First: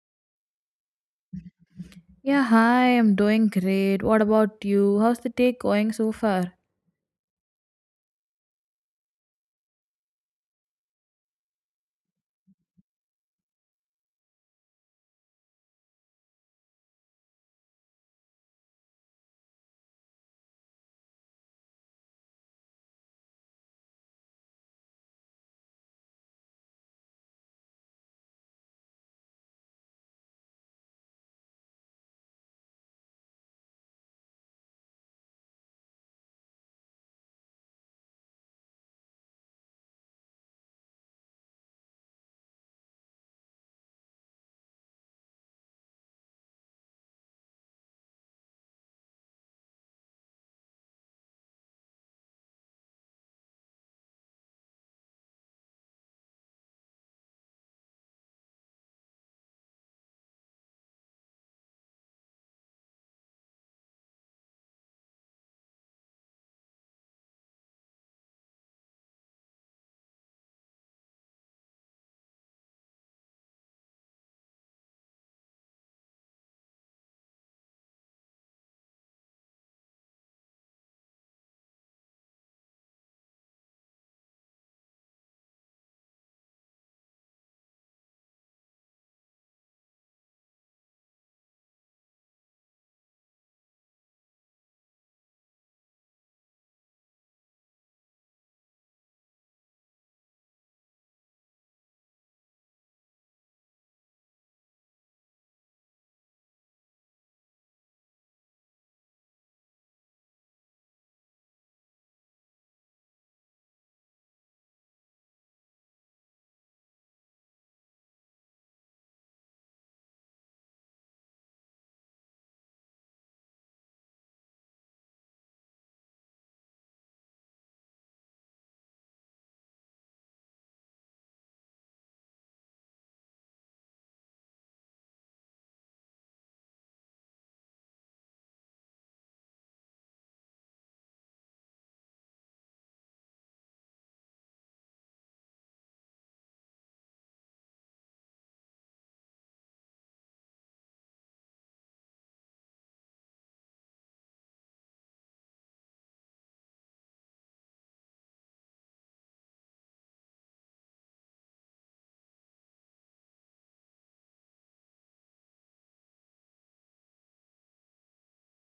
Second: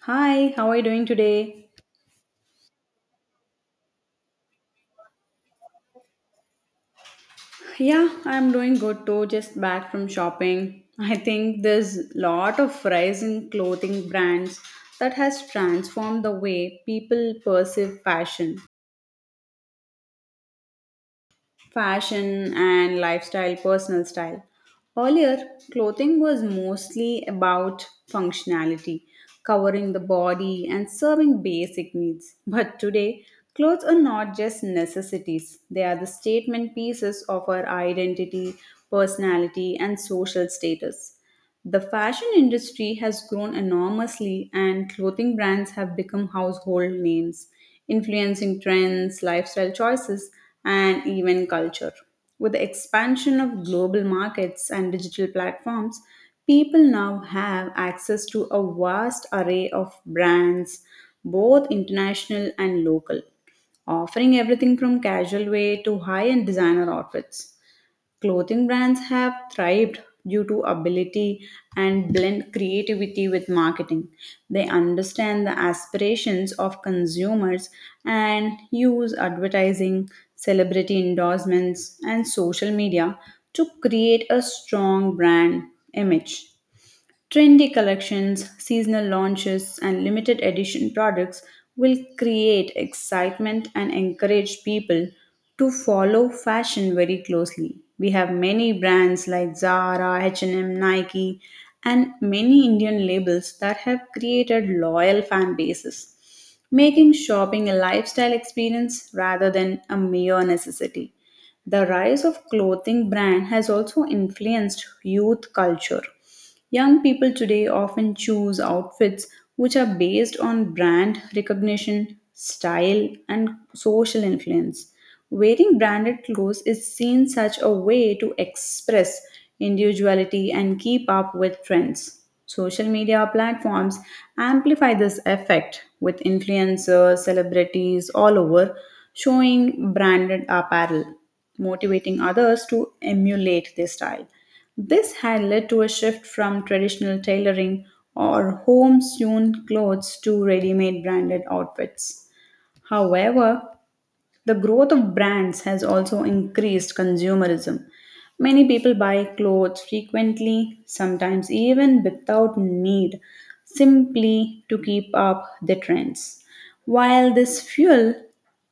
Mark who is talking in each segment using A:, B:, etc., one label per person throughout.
A: Hi, how are you doing today?
B: Yeah, hi, I'm doing great. What about you? How's the day going so far?
A: Yeah, I'm doing good too, just back from shopping. I think there's lot of rise in clothing brands that has transformed the way people perceive fashion, and lifestyle, personal style. Earlier, clothing was mostly about functionality, covering the body and serving basic needs. But today, clothes are not just necessities, they are the statement pieces of our identity, personality, and social status. The fashion industry has grown enormously, and clothing brands have become household names, influencing trends, lifestyle choices, and even culture. With the expansion of global markets and digital platforms, people now have access to a vast array of brands, both international and local, offering everything from casual wear to high end designer outfits. Clothing brands have thrived due to ability and blend creativity with marketing. They understand the aspirations of consumers and use advertising, celebrity endorsements, and social media to create a strong brand image. Trendy collections, seasonal launches, and limited edition products will create excitement and encourage people to follow fashion very closely. We have many brands like Zara, H&M, Nike, and many Indian labels that have created loyal fan bases, making shopping a lifestyle experience rather than a mere necessity. The rise of clothing brand has also influenced youth culture. Young people today often choose outfits which are based on brand recognition, style, and social influence. Wearing branded clothes is seen such a way to express individuality and keep up with trends. Social media platforms amplify this effect with influencers, celebrities all over showing branded apparel motivating others to emulate their style. This had led to a shift from traditional tailoring or home sewn clothes to ready made branded outfits. However, the growth of brands has also increased consumerism. Many people buy clothes frequently, sometimes even without need, simply to keep up the trends. While this fuel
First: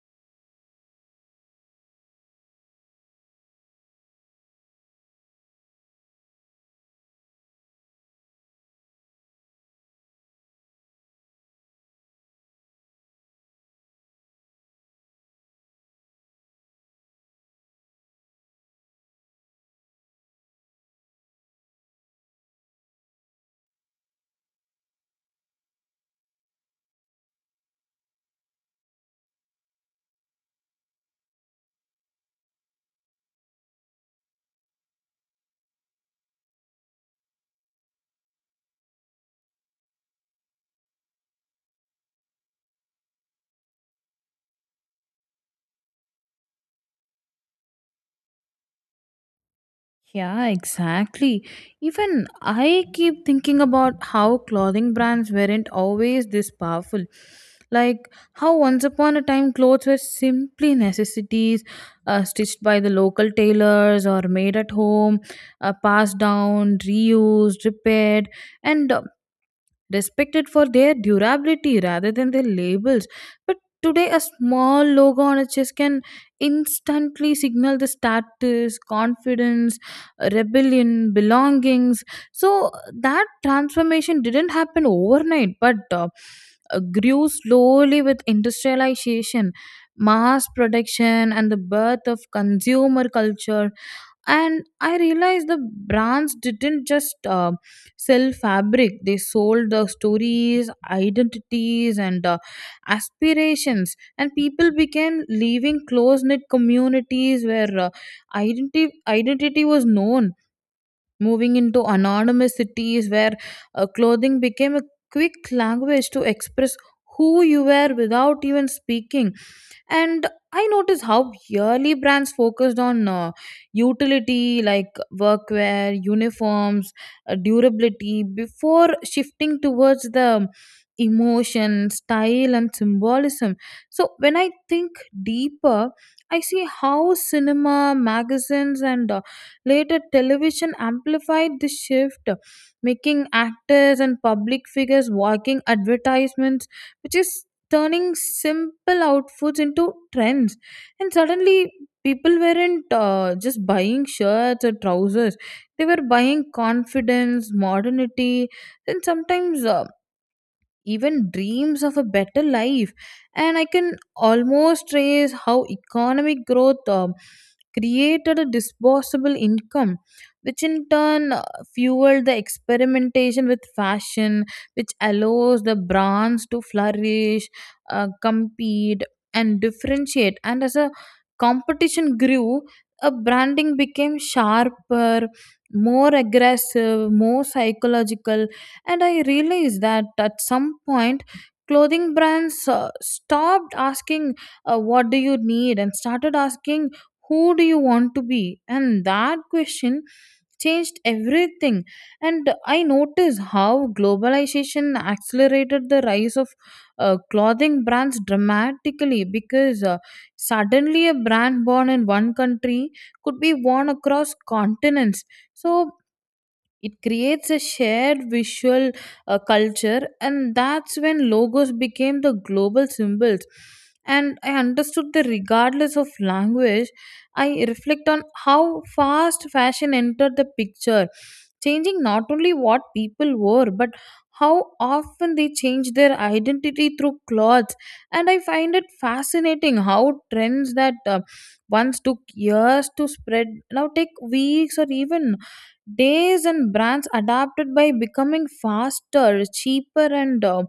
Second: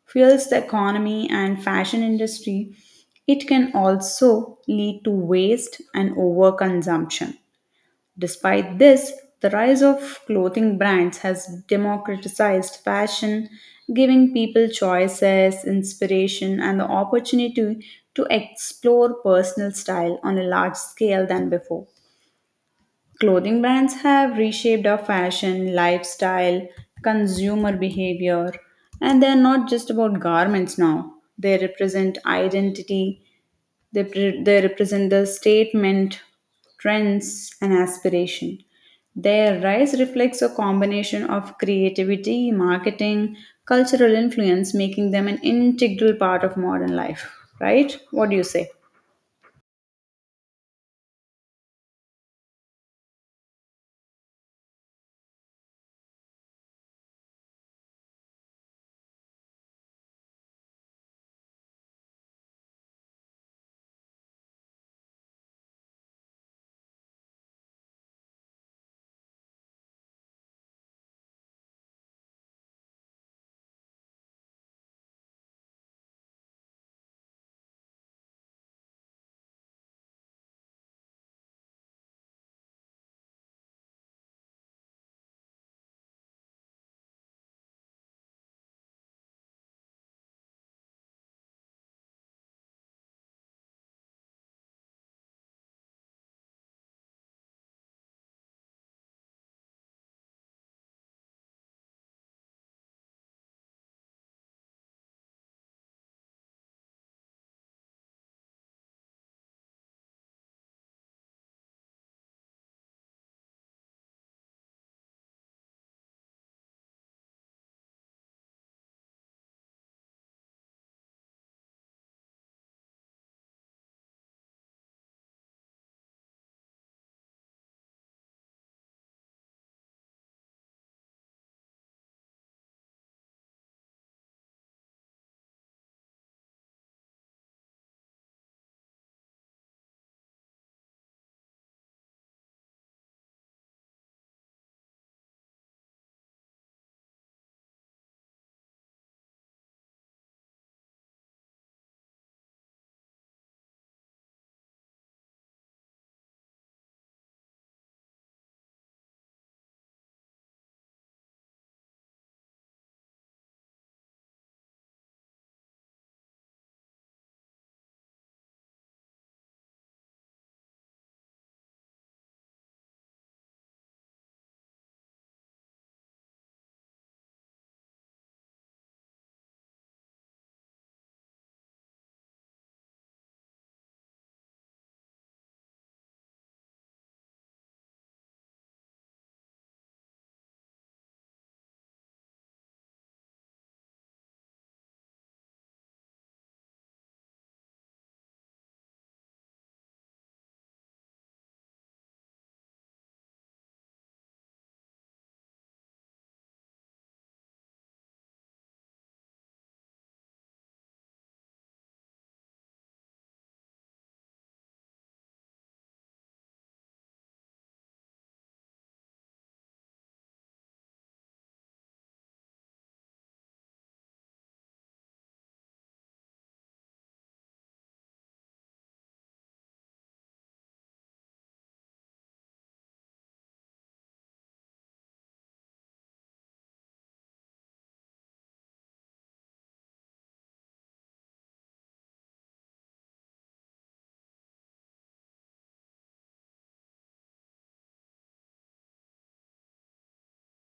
A: fuels the economy and fashion industry, it can also lead to waste and overconsumption. Despite this, the rise of clothing brands has democratized fashion, giving people choices, inspiration, and the opportunity to explore personal style on a large scale than before. Clothing brands have reshaped our fashion, lifestyle, consumer behavior, and they're not just about garments now. They represent identity, they represent the statement, trends, and aspiration. Their rise reflects a combination of creativity, marketing, cultural influence, making them an integral part of modern life. Right? What do you say?
B: Yeah, exactly. Even I keep thinking about how clothing brands weren't always this powerful. Like how once upon a time clothes were simply necessities, stitched by the local tailors or made at home, passed down, reused, repaired, and respected for their durability rather than their labels. But today, a small logo on a chest can instantly signal the status, confidence, rebellion, belongings. So that transformation didn't happen overnight, but grew slowly with industrialization, mass production, and the birth of consumer culture, and I realized the brands didn't just sell fabric, they sold the stories, identities, and aspirations, and people began leaving close knit communities where identity was known, moving into anonymous cities where clothing became a quick language to express who you were without even speaking. And I noticed how yearly brands focused on utility like workwear, uniforms, durability before shifting towards the emotion, style, and symbolism. So when I think deeper, I see how cinema, magazines, and later, television amplified this shift, making actors and public figures walking advertisements, which is turning simple outfits into trends. And suddenly, people weren't just buying shirts or trousers, they were buying confidence, modernity, and sometimes even dreams of a better life, and I can almost trace how economic growth created a disposable income, which in turn fueled the experimentation with fashion, which allows the brands to flourish, compete, and differentiate. And as a competition grew, a branding became sharper, more aggressive, more psychological, and I realized that at some point clothing brands stopped asking what do you need and started asking who do you want to be, and that question changed everything. And I noticed how globalization accelerated the rise of clothing brands dramatically, because suddenly a brand born in one country could be worn across continents, so it creates a shared visual culture, and that's when logos became the global symbols. And I understood that regardless of language, I reflect on how fast fashion entered the picture, changing not only what people wore, but how often they change their identity through clothes. And I find it fascinating how trends that once took years to spread now take weeks or even days, and brands adapted by becoming faster, cheaper, and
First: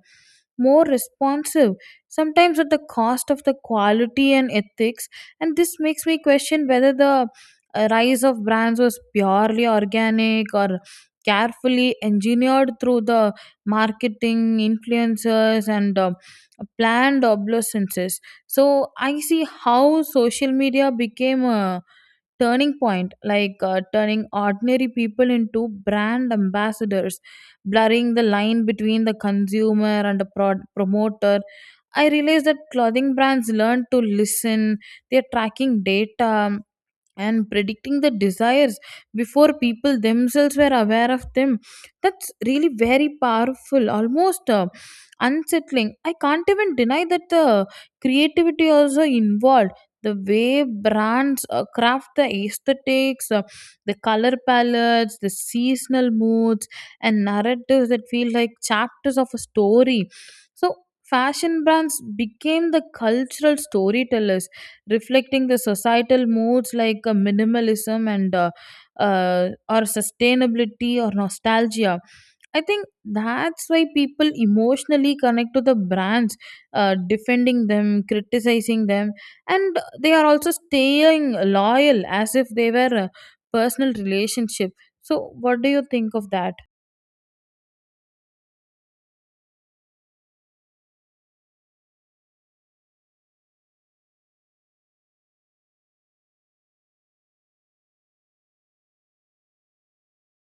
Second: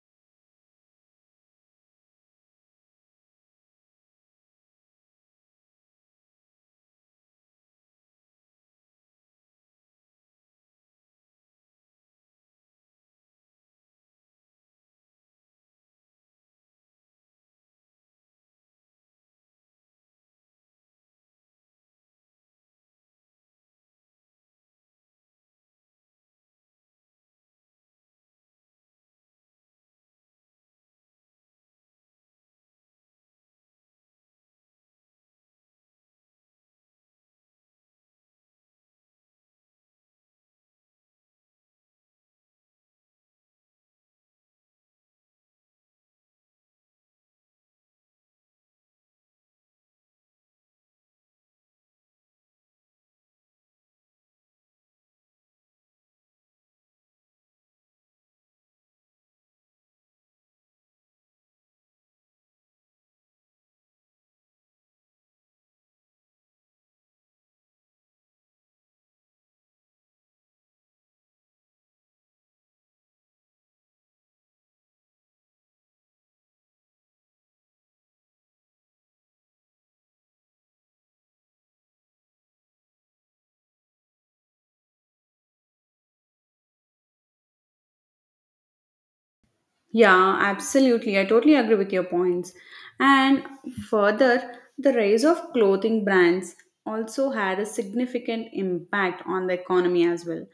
B: more responsive, sometimes at the cost of the quality and ethics. And this makes me question whether the rise of brands was purely organic or carefully engineered through the marketing, influencers, and planned obsolescences. So I see how social media became a turning point, like turning ordinary people into brand ambassadors, blurring the line between the consumer and the promoter. I realized that clothing brands learn to listen, they're tracking data and predicting the desires before people themselves were aware of them. That's really very powerful, almost unsettling. I can't even deny that the creativity also involved the way brands craft the aesthetics, the color palettes, the seasonal moods, and narratives that feel like chapters of a story. So fashion brands became the cultural storytellers, reflecting the societal moods like minimalism and or sustainability or nostalgia. I think that's why people emotionally connect to the brands, defending them, criticizing them, and they are also staying loyal as if they were a personal relationship. So, what do you think of that?
A: Yeah, absolutely. I totally agree with your points. And further, the rise of clothing brands also had a significant impact on the economy as well.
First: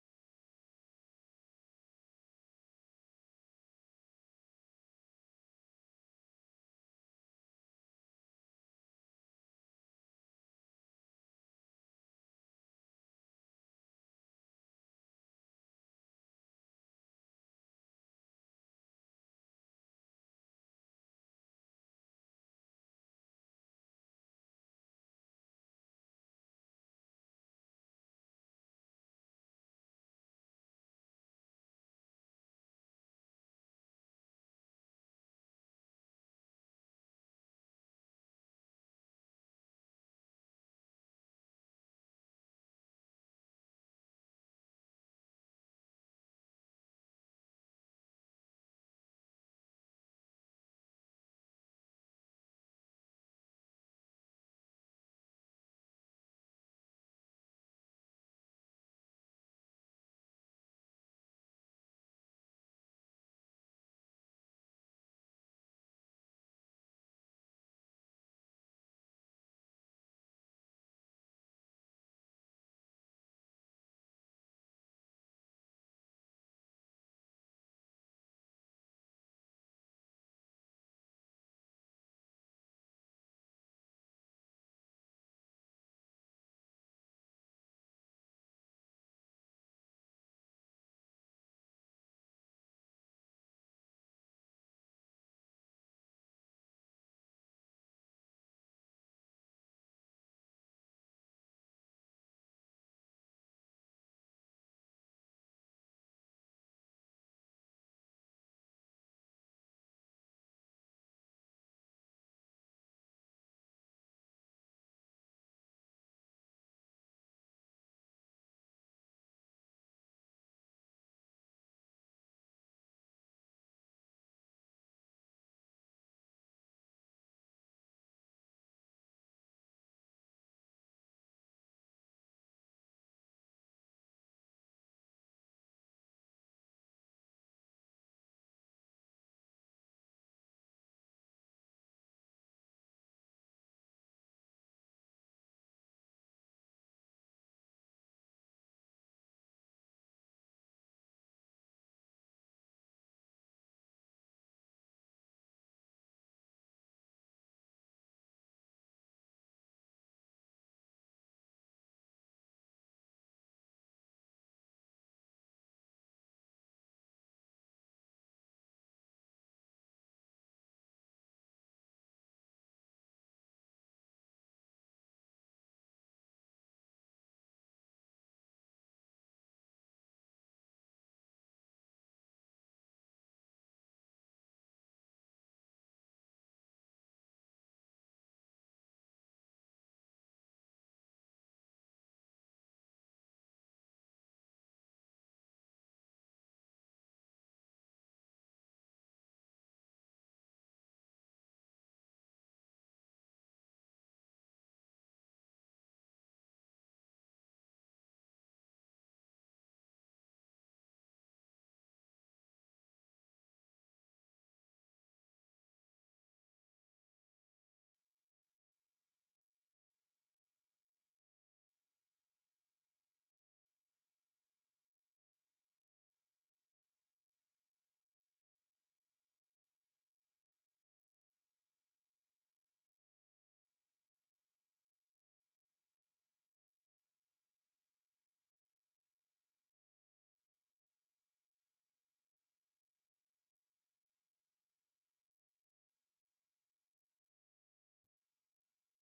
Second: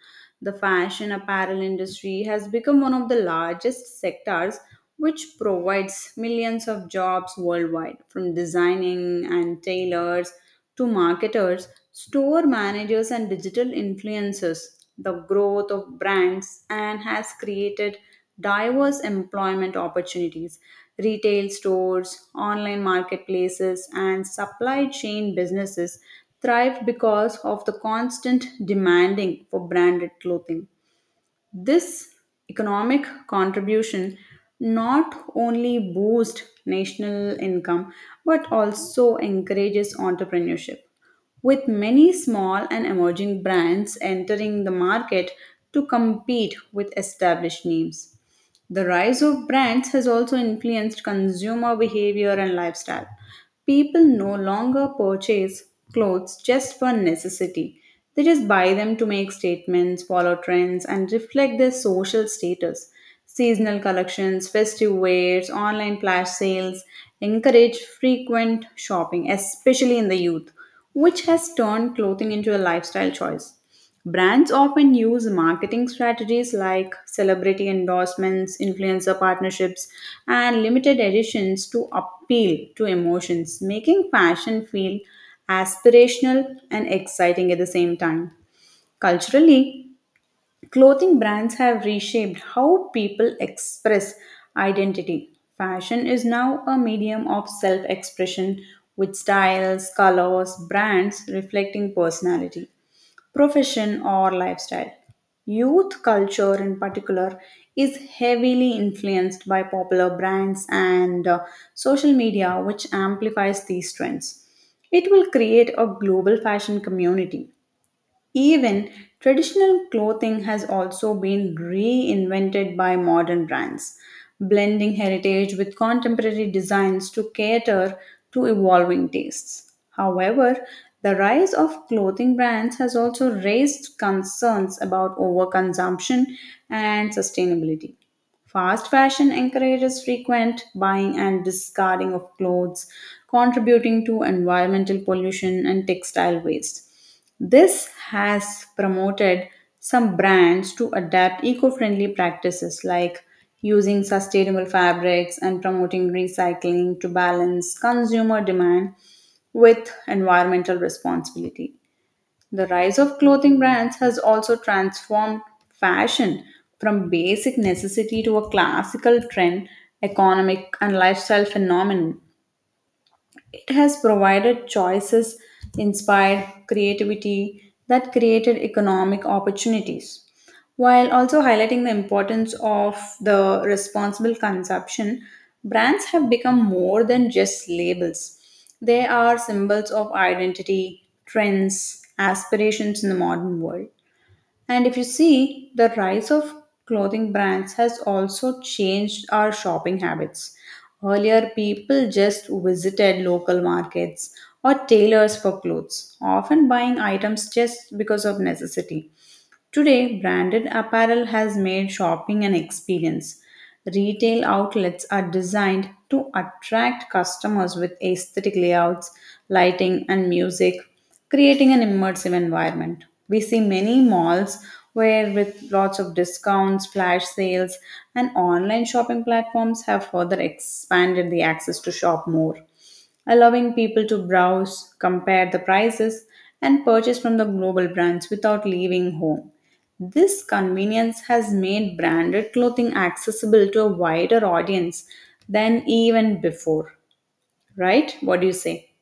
A: The fashion apparel industry has become one of the largest sectors which provides millions of jobs worldwide from designing and tailors to marketers, store managers, and digital influencers, the growth of brands and has created diverse employment opportunities. Retail stores, online marketplaces, and supply chain businesses thrive because of the constant demanding for branded clothing. This economic contribution not only boosts national income but also encourages entrepreneurship, with many small and emerging brands entering the market to compete with established names. The rise of brands has also influenced consumer behavior and lifestyle. People no longer purchase clothes just for necessity. They just buy them to make statements, follow trends, and reflect their social status. Seasonal collections, festive wears, online flash sales encourage frequent shopping, especially in the youth, which has turned clothing into a lifestyle choice. Brands often use marketing strategies like celebrity endorsements, influencer partnerships, and limited editions to appeal to emotions, making fashion feel aspirational and exciting at the same time. Culturally, clothing brands have reshaped how people express identity. Fashion is now a medium of self expression with styles, colors, brands reflecting personality profession, or lifestyle. Youth culture, in particular, is heavily influenced by popular brands and social media, which amplifies these trends. It will create a global fashion community, even traditional clothing has also been reinvented by modern brands, blending heritage with contemporary designs to cater to evolving tastes. However, the rise of clothing brands has also raised concerns about overconsumption and sustainability. Fast fashion encourages frequent buying and discarding of clothes, contributing to environmental pollution and textile waste. This has promoted some brands to adapt eco friendly practices like using sustainable fabrics and promoting recycling to balance consumer demand with environmental responsibility. The rise of clothing brands has also transformed fashion from basic necessity to a classical trend, economic, and lifestyle phenomenon. It has provided choices, inspired creativity that created economic opportunities, while also highlighting the importance of the responsible consumption. Brands have become more than just labels. They are symbols of identity, trends, aspirations in the modern world. And if you see, the rise of clothing brands has also changed our shopping habits. Earlier, people just visited local markets or tailors for clothes, often buying items just because of necessity. Today, branded apparel has made shopping an experience. Retail outlets are designed to attract customers with aesthetic layouts, lighting, and music, creating an immersive environment. We see many malls where, with lots of discounts, flash sales, and online shopping platforms, have further expanded the access to shop more, allowing people to browse, compare the prices, and purchase from the global brands without leaving home. This convenience has made branded clothing accessible to a wider audience than even before, right? What do you say?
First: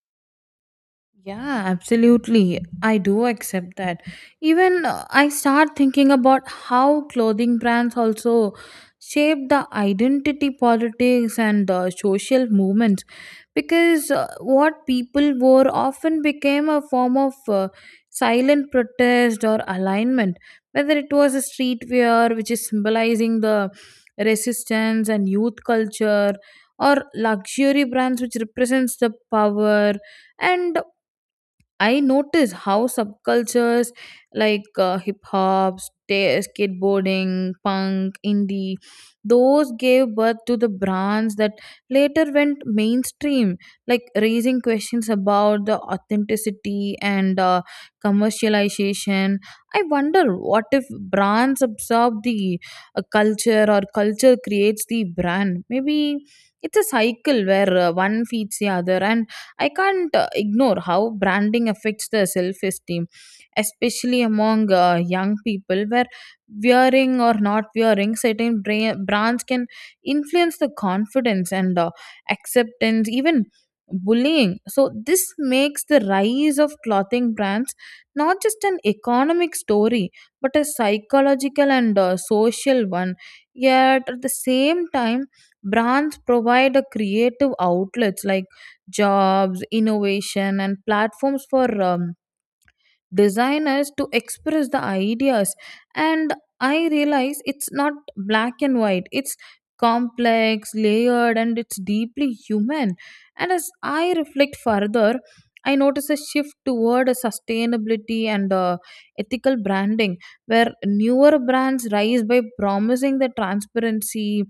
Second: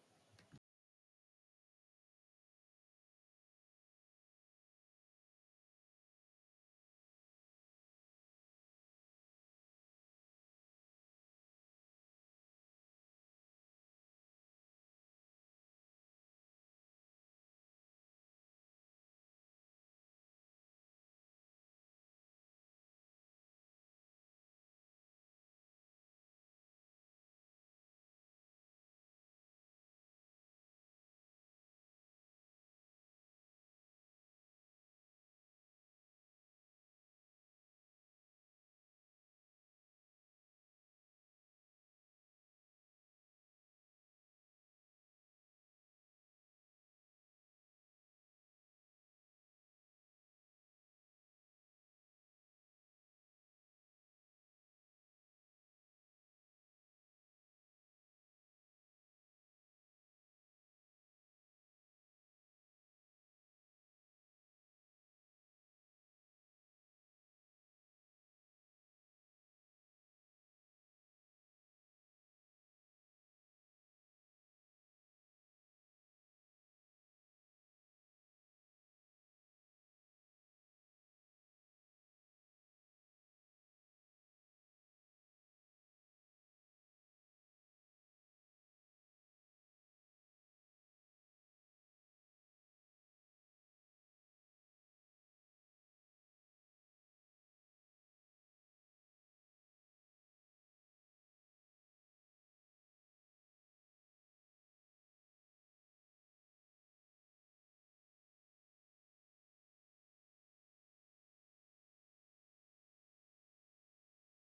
B: Yeah, absolutely. I do accept that. Even I start thinking about how clothing brands also shape the identity politics and the social movements, because what people wore often became a form of silent protest or alignment, whether it was a streetwear which is symbolizing the resistance and youth culture, or luxury brands which represents the power. And I notice how subcultures like hip hop, skateboarding, punk, indie, those gave birth to the brands that later went mainstream, like raising questions about the authenticity and commercialization. I wonder what if brands absorb the culture, or culture creates the brand? Maybe it's a cycle where one feeds the other, and I can't ignore how branding affects the self esteem, especially among young people, where wearing or not wearing certain brands can influence the confidence and acceptance, even bullying. So, this makes the rise of clothing brands not just an economic story but a psychological and social one. Yet, at the same time, brands provide a creative outlets like jobs, innovation, and platforms for designers to express the ideas. And I realize it's not black and white, it's complex, layered, and it's deeply human. And as I reflect further, I notice a shift toward a sustainability and ethical branding, where newer brands rise by promising the transparency,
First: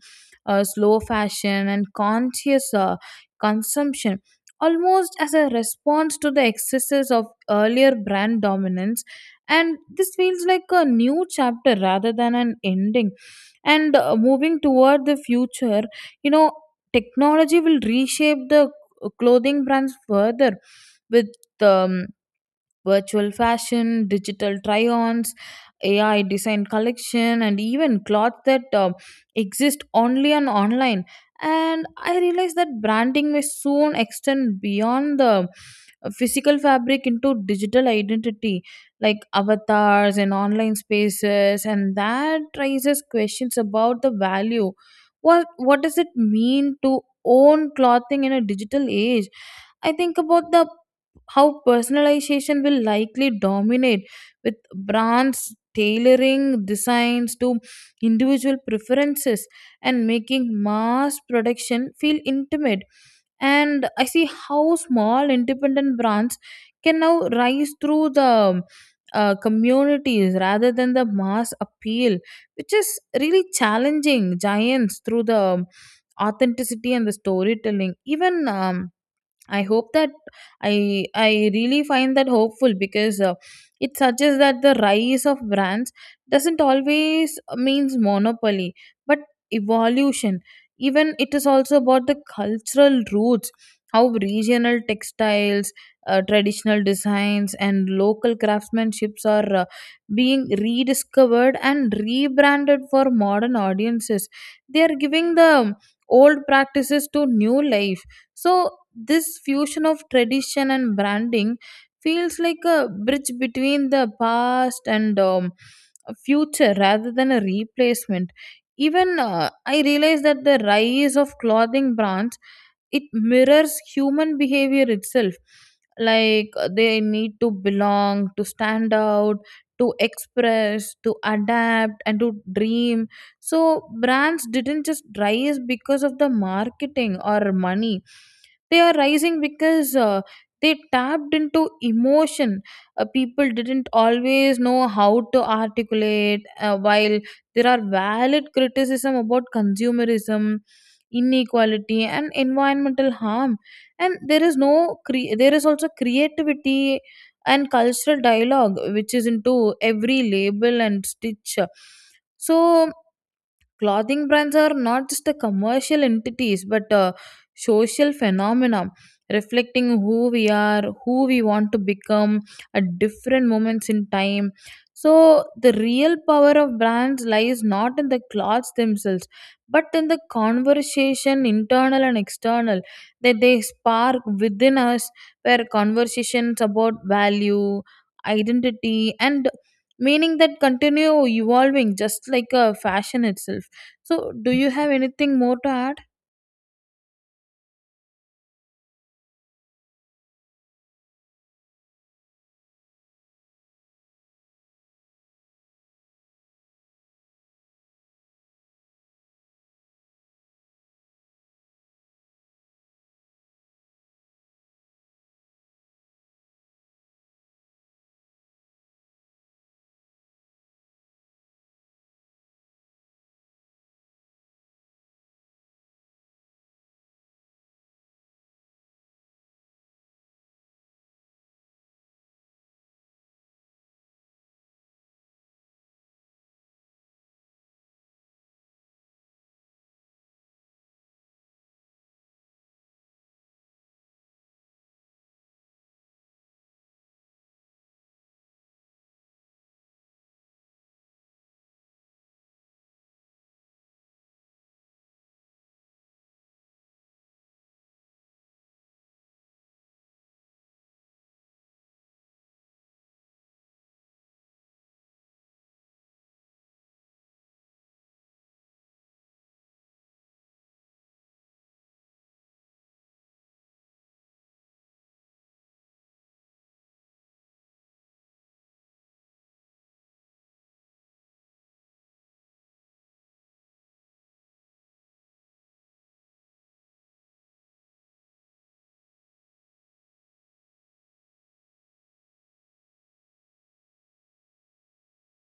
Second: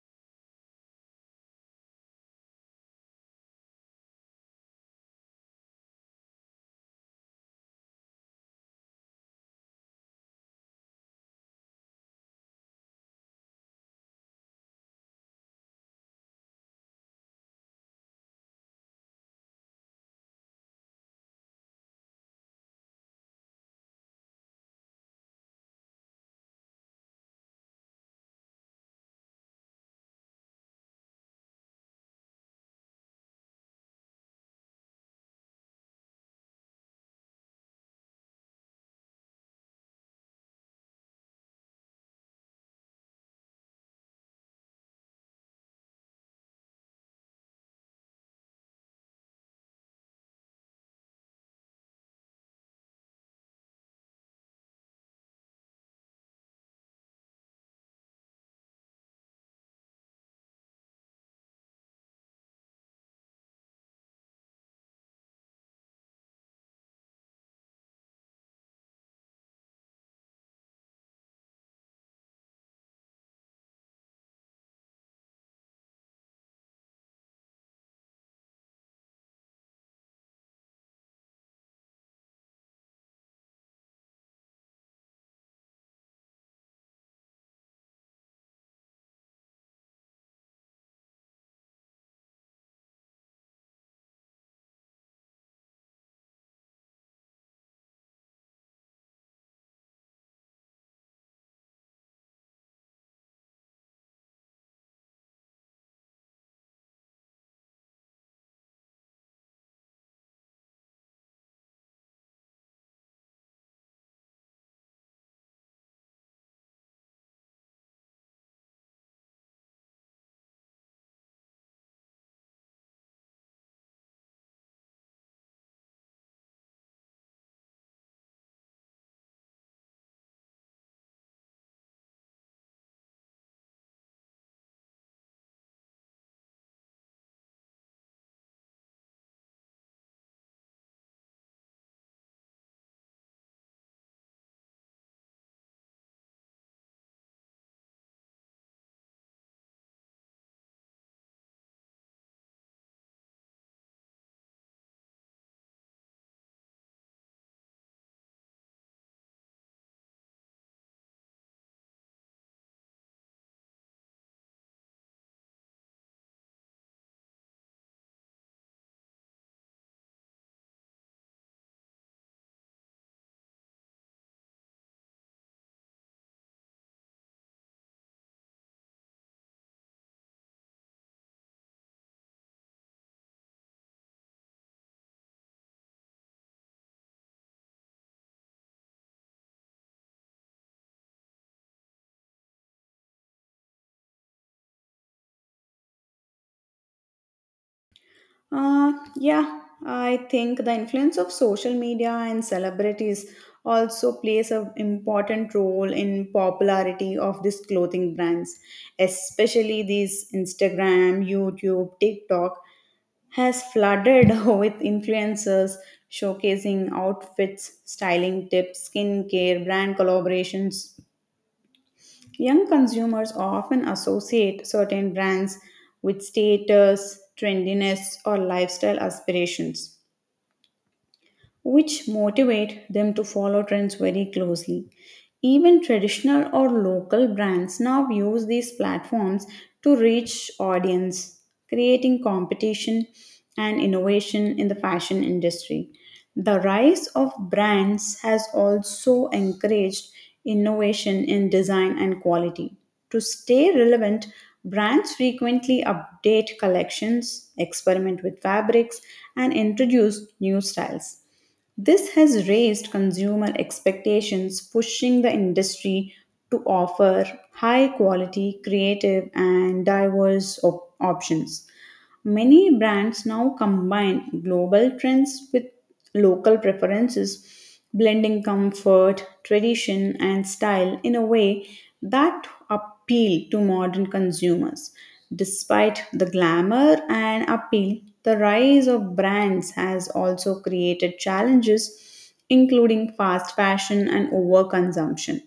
B: slow fashion, and conscious consumption, almost as a response to the excesses of earlier brand dominance, and this feels like a new chapter rather than an ending. And moving toward the future, you know, technology will reshape the clothing brands further with um, virtual fashion, digital try ons, AI design collection, and even cloth that exist only on online. And I realized that branding may soon extend beyond the physical fabric into digital identity like avatars and online spaces, and that raises questions about the value. What does it mean to own clothing in a digital age? I think about the how personalization will likely dominate, with brands tailoring designs to individual preferences and making mass production feel intimate. And I see how small independent brands can now rise through the communities rather than the mass appeal, which is really challenging giants through the authenticity and the storytelling. Even um, I hope that I I really find that hopeful, because it suggests that the rise of brands doesn't always means monopoly, but evolution. Even it is also about the cultural roots, how regional textiles, traditional designs, and local craftsmanships are being rediscovered and rebranded for modern audiences. They are giving the old practices to new life. So, this fusion of tradition and branding feels like a bridge between the past and future rather than a replacement. Even I realized that the rise of clothing brands, it mirrors human behavior itself, like they need to belong, to stand out, to express, to adapt, and to dream. So brands didn't just rise because of the marketing or money, they are rising because they tapped into emotion people didn't always know how to articulate. While there are valid criticism about consumerism, inequality, and environmental harm, and there is no cre- there is also creativity and cultural dialogue which is into every label and stitch. So clothing brands are not just a commercial entities but a social phenomenon, reflecting who we are, who we want to become at different moments in time. So the real power of brands lies not in the clothes themselves but in the conversation, internal and external, that they spark within us, where conversations about value, identity, and meaning that continue evolving just like a fashion itself. So, do you have anything more to add?
A: Yeah, I think the influence of social media and celebrities also plays an important role in popularity of these clothing brands, especially these Instagram, YouTube, TikTok has flooded with influencers showcasing outfits, styling tips, skincare, brand collaborations. Young consumers often associate certain brands with status, trendiness, or lifestyle aspirations which motivate them to follow trends very closely. Even traditional or local brands now use these platforms to reach audience, creating competition and innovation in the fashion industry. The rise of brands has also encouraged innovation in design and quality. To stay relevant, brands frequently update collections, experiment with fabrics, and introduce new styles. This has raised consumer expectations, pushing the industry to offer high quality, creative, and diverse options. Many brands now combine global trends with local preferences, blending comfort, tradition, and style in a way that appeal to modern consumers. Despite the glamour and appeal, the rise of brands has also created challenges, including fast fashion and overconsumption.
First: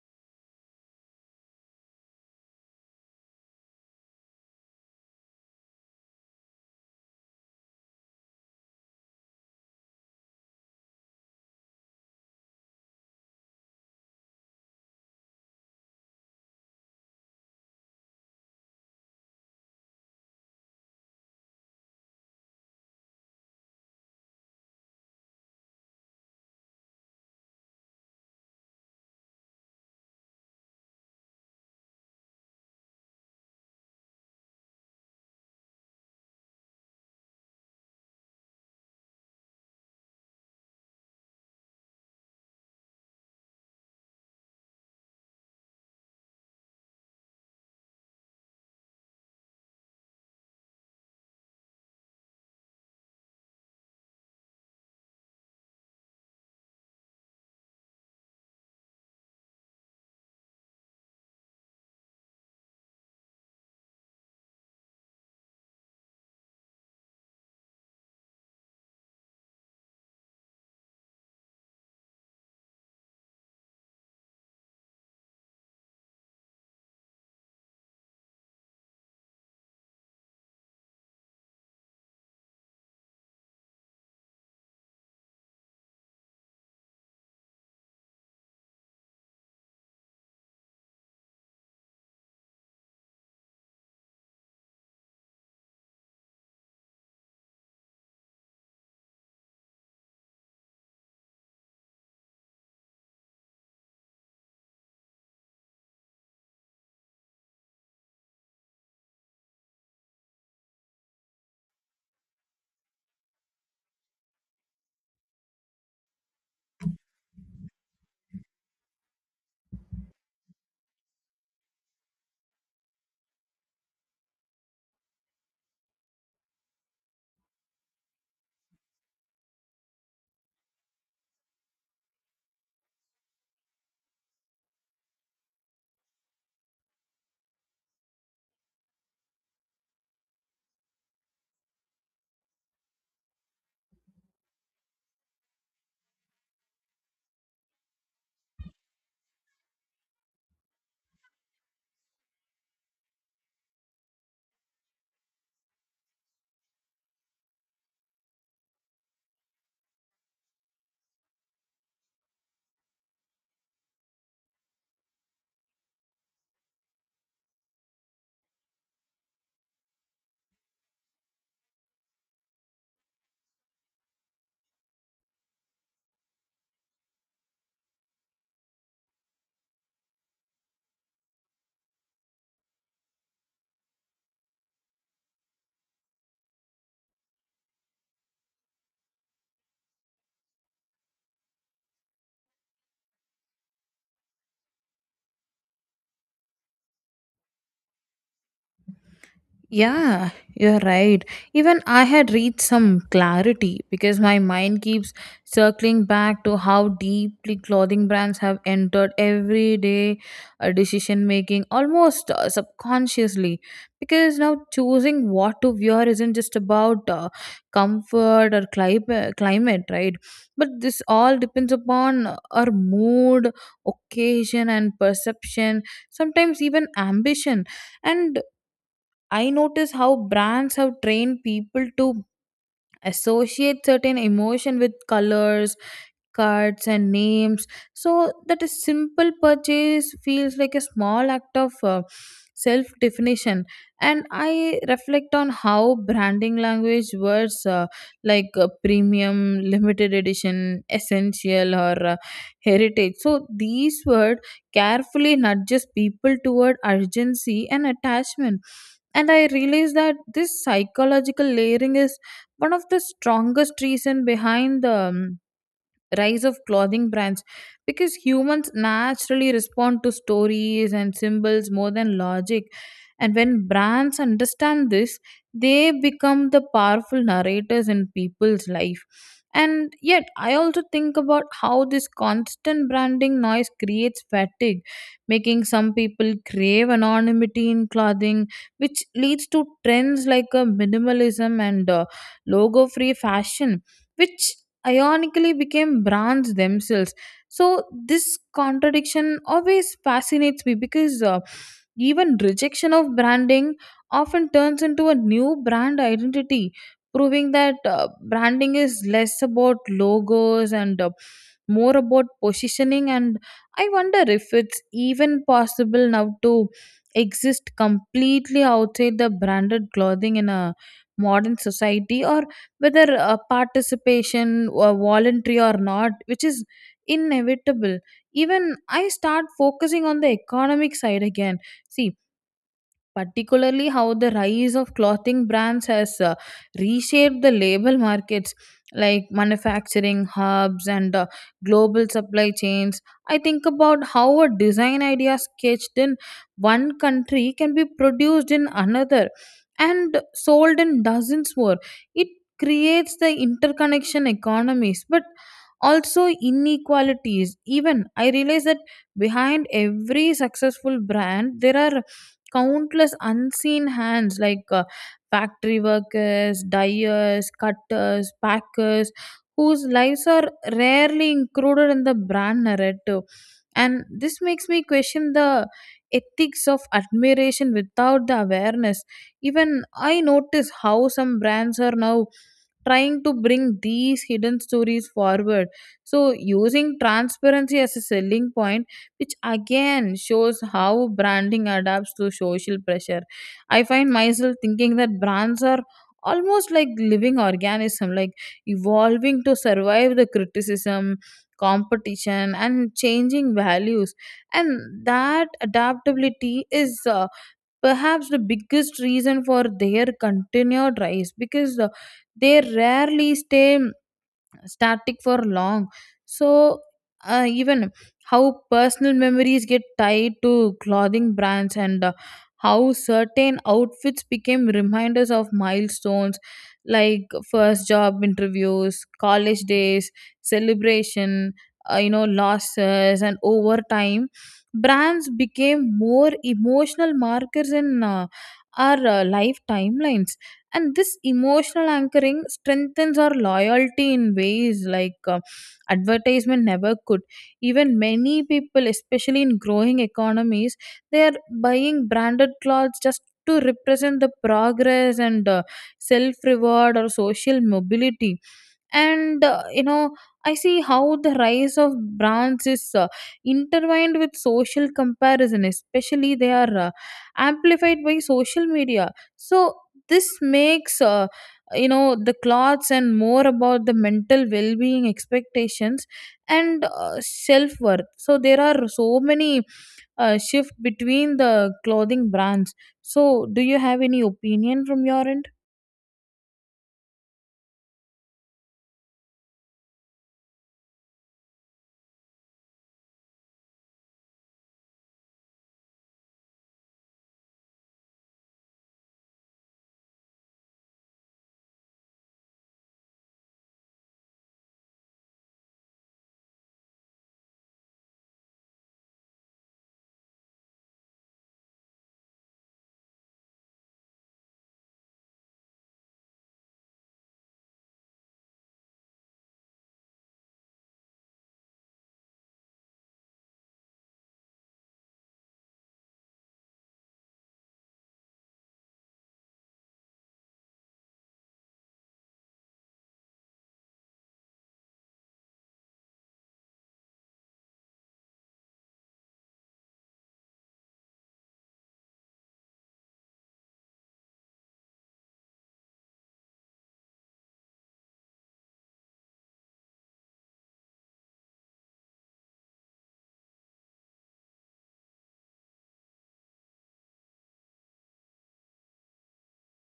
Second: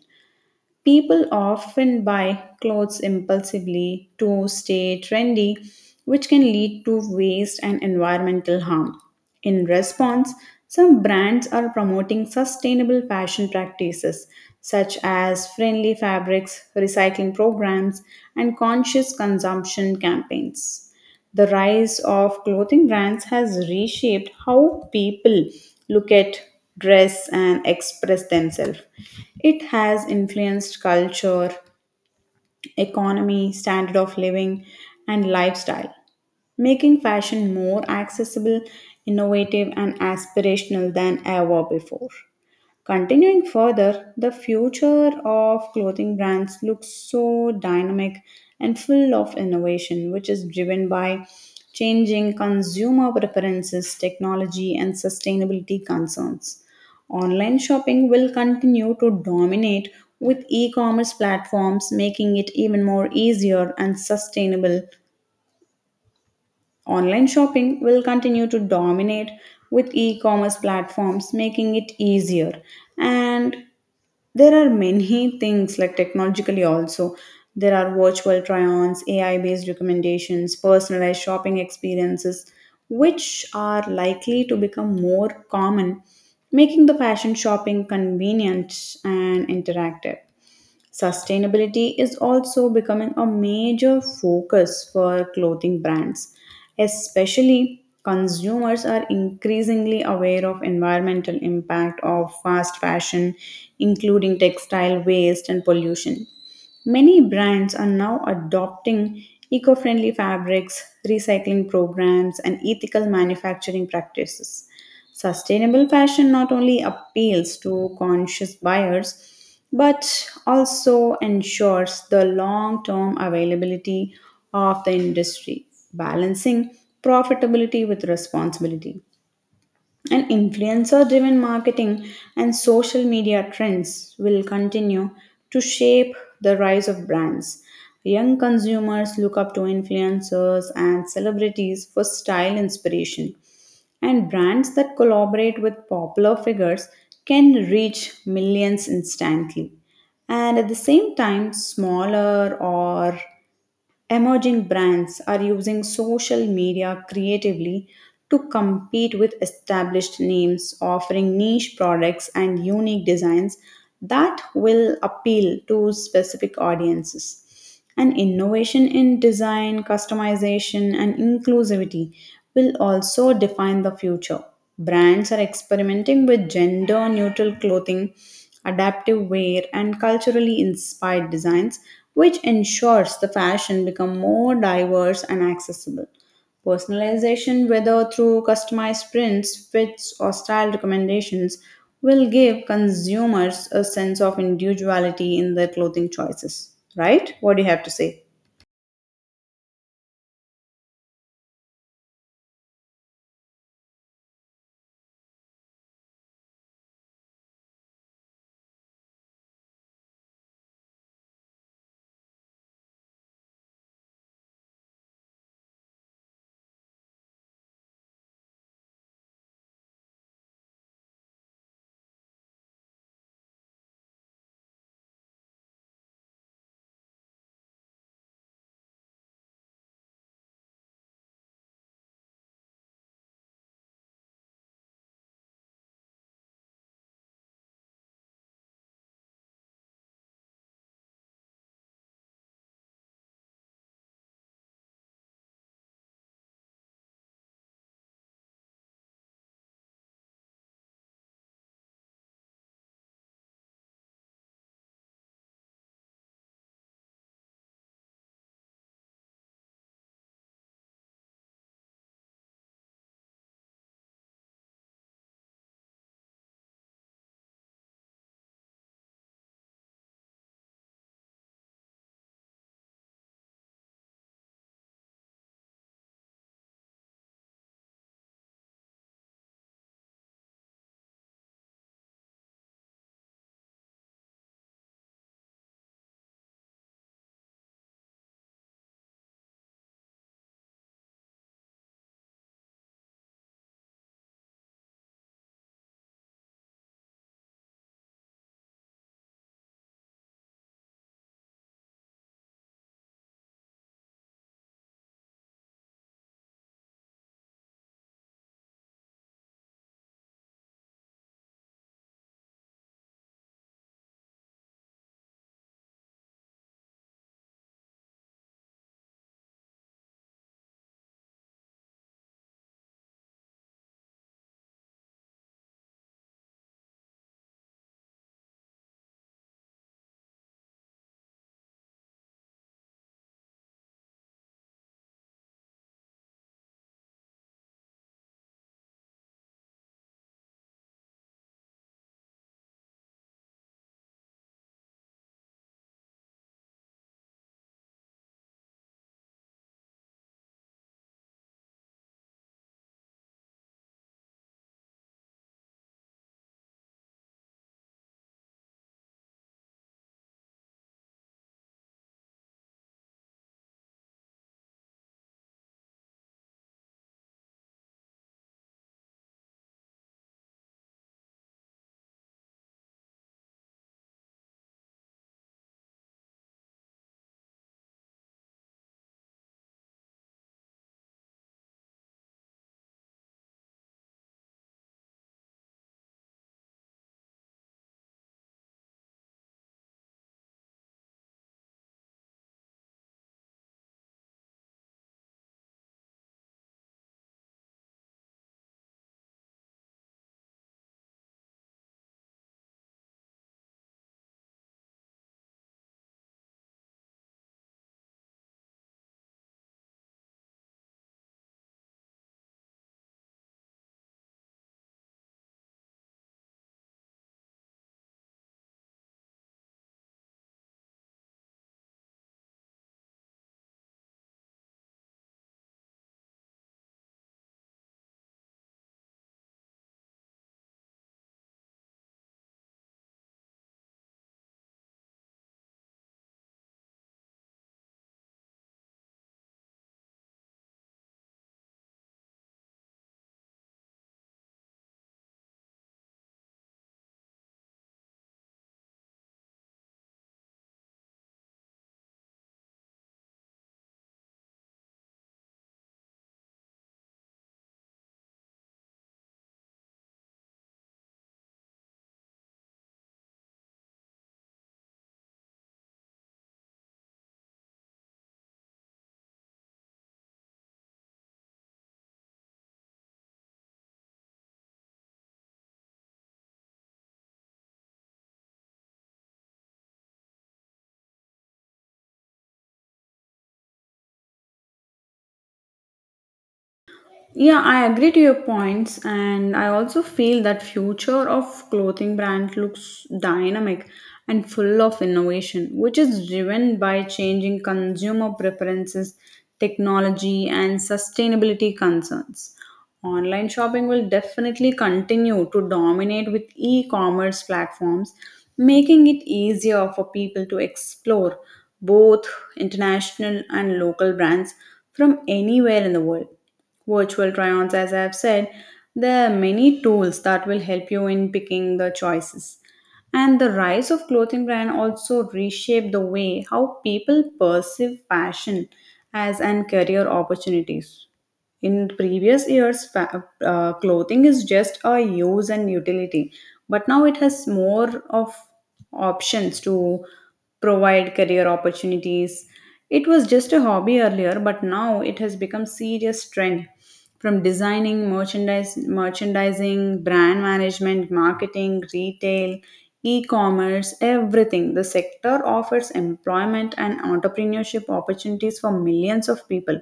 A: People often buy clothes impulsively to stay trendy, which can lead to waste and environmental harm. In response, some brands are promoting sustainable fashion practices such as friendly fabrics, recycling programs, and conscious consumption campaigns. The rise of clothing brands has reshaped how people look at dress and express themselves. It has influenced culture, economy, standard of living, and lifestyle, making fashion more accessible, innovative, and aspirational than ever before. Continuing further, the future of clothing brands looks so dynamic and full of innovation, which is driven by changing consumer preferences, technology, and sustainability concerns. Online shopping will continue to dominate with e commerce platforms, making it even more easier and sustainable. Online shopping will continue to dominate with e commerce platforms, making it easier. And there are many things like technologically also, there are virtual try-ons, AI based recommendations, personalized shopping experiences, which are likely to become more common, making the fashion shopping convenient and interactive. Sustainability is also becoming a major focus for clothing brands. Especially consumers are increasingly aware of environmental impact of fast fashion, including textile waste and pollution. Many brands are now adopting eco friendly fabrics, recycling programs, and ethical manufacturing practices. Sustainable fashion not only appeals to conscious buyers but also ensures the long term availability of the industry, balancing profitability with responsibility. And influencer driven marketing and social media trends will continue to shape the rise of brands. Young consumers look up to influencers and celebrities for style inspiration. And brands that collaborate with popular figures can reach millions instantly. And at the same time, smaller or emerging brands are using social media creatively to compete with established names, offering niche products and unique designs that will appeal to specific audiences. And innovation in design, customization, and inclusivity will also define the future. Brands are experimenting with gender neutral clothing, adaptive wear, and culturally inspired designs, which ensures the fashion become more diverse and accessible. Personalization, whether through customized prints, fits, or style recommendations, will give consumers a sense of individuality in their clothing choices. Right? What do you have to say?
B: Yeah, you're right. Even I had reached some clarity because my mind keeps circling back to how deeply clothing brands have entered everyday decision making, almost subconsciously. Because now choosing what to wear isn't just about comfort or climate, right? But this all depends upon our mood, occasion, and perception, sometimes even ambition. And I notice how brands have trained people to associate certain emotion with colors, cards, and names, so that a simple purchase feels like a small act of self definition. And I reflect on how branding language words like premium, limited edition, essential, or heritage, so these words carefully nudges people toward urgency and attachment. And I realize that this psychological layering is one of the strongest reason behind the rise of clothing brands, because humans naturally respond to stories and symbols more than logic, and when brands understand this, they become the powerful narrators in people's life. And yet I also think about how this constant branding noise creates fatigue, making some people crave anonymity in clothing, which leads to trends like minimalism and logo free fashion, which ironically became brands themselves. So this contradiction always fascinates me, because even rejection of branding often turns into a new brand identity, proving that branding is less about logos and more about positioning. And I wonder if it's even possible now to exist completely outside the branded clothing in a modern society, or whether participation or voluntary or not, which is inevitable. Even I start focusing on the economic side again, see, particularly how the rise of clothing brands has reshaped the label markets like manufacturing hubs and global supply chains. I think about how a design idea sketched in one country can be produced in another and sold in dozens more. It creates the interconnection economies but also inequalities. Even I realize that behind every successful brand there are countless unseen hands like factory workers, dyers, cutters, packers, whose lives are rarely included in the brand narrative. And this makes me question the ethics of admiration without the awareness. Even I notice how some brands are now trying to bring these hidden stories forward. So, using transparency as a selling point, which again shows how branding adapts to social pressure. I find myself thinking that brands are almost like living organism, like evolving to survive the criticism, competition, and changing values, and that adaptability is perhaps the biggest reason for their continued rise, because they rarely stay static for long. So even how personal memories get tied to clothing brands, and how certain outfits became reminders of milestones like first job interviews, college days, celebration, you know, losses. And over time brands became more emotional markers in our life timelines, and this emotional anchoring strengthens our loyalty in ways like advertisement never could. Even many people, especially in growing economies, they are buying branded clothes just to represent the progress and self reward or social mobility. And you know, I see how the rise of brands is intertwined with social comparison, especially they are amplified by social media. So this makes you know, the clothes and more about the mental well-being, expectations, and self-worth. So there are so many shift between the clothing brands. So do you have any opinion from your end?
A: Yeah, I agree to your points, and I also feel that future of clothing brand looks dynamic and full of innovation, which is driven by changing consumer preferences, technology, and sustainability concerns. Online shopping will definitely continue to dominate with e-commerce platforms, making it easier for people to explore both international and local brands from anywhere in the world. Virtual try-ons, as I've said, there are many tools that will help you in picking the choices. And the rise of clothing brand also reshape the way how people perceive fashion as an career opportunities. In previous years, clothing is just a use and utility, but now it has more of options to provide career opportunities. It was just a hobby earlier, but now it has become serious trend from designing, merchandise, merchandising, brand management, marketing, retail, e-commerce, everything. The sector offers employment and entrepreneurship opportunities for millions of people.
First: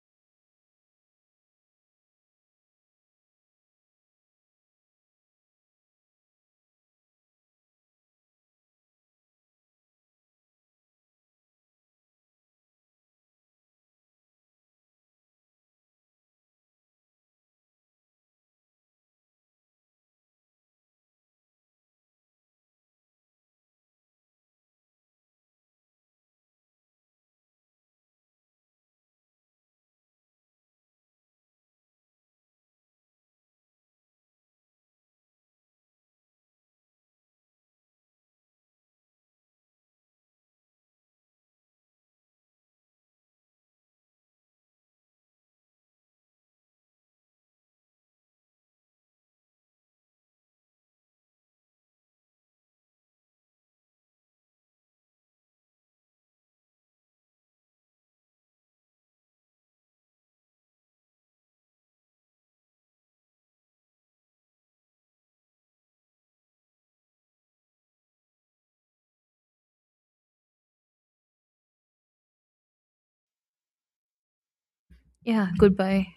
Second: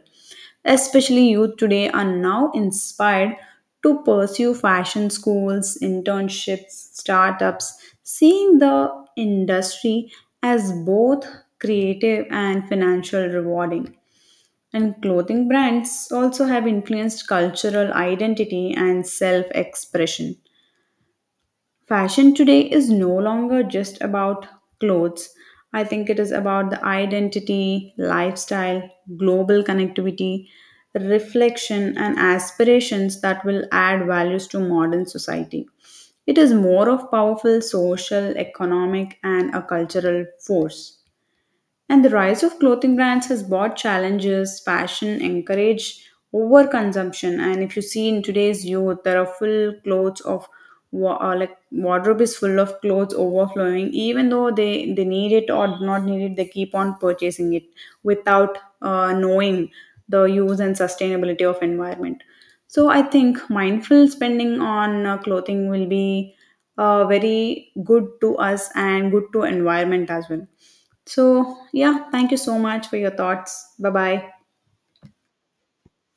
A: Especially youth today are now inspired to pursue fashion schools, internships, startups, seeing the industry as both creative and financial rewarding. And clothing brands also have influenced cultural identity and self expression. Fashion today is no longer just about clothes. I think it is about the identity, lifestyle, global connectivity, reflection, and aspirations that will add values to modern society. It is more of powerful social, economic, and a cultural force. And the rise of clothing brands has brought challenges, fashion, encourage overconsumption. And if you see in today's youth, there are full clothes of like wardrobe is full of clothes overflowing. Even though they need it or do not need it, they keep on purchasing it without knowing the use and sustainability of environment. So I think mindful spending on clothing will be very good to us and good to environment as well. So, yeah, thank you so much for your thoughts. Bye bye.
B: Yeah, goodbye.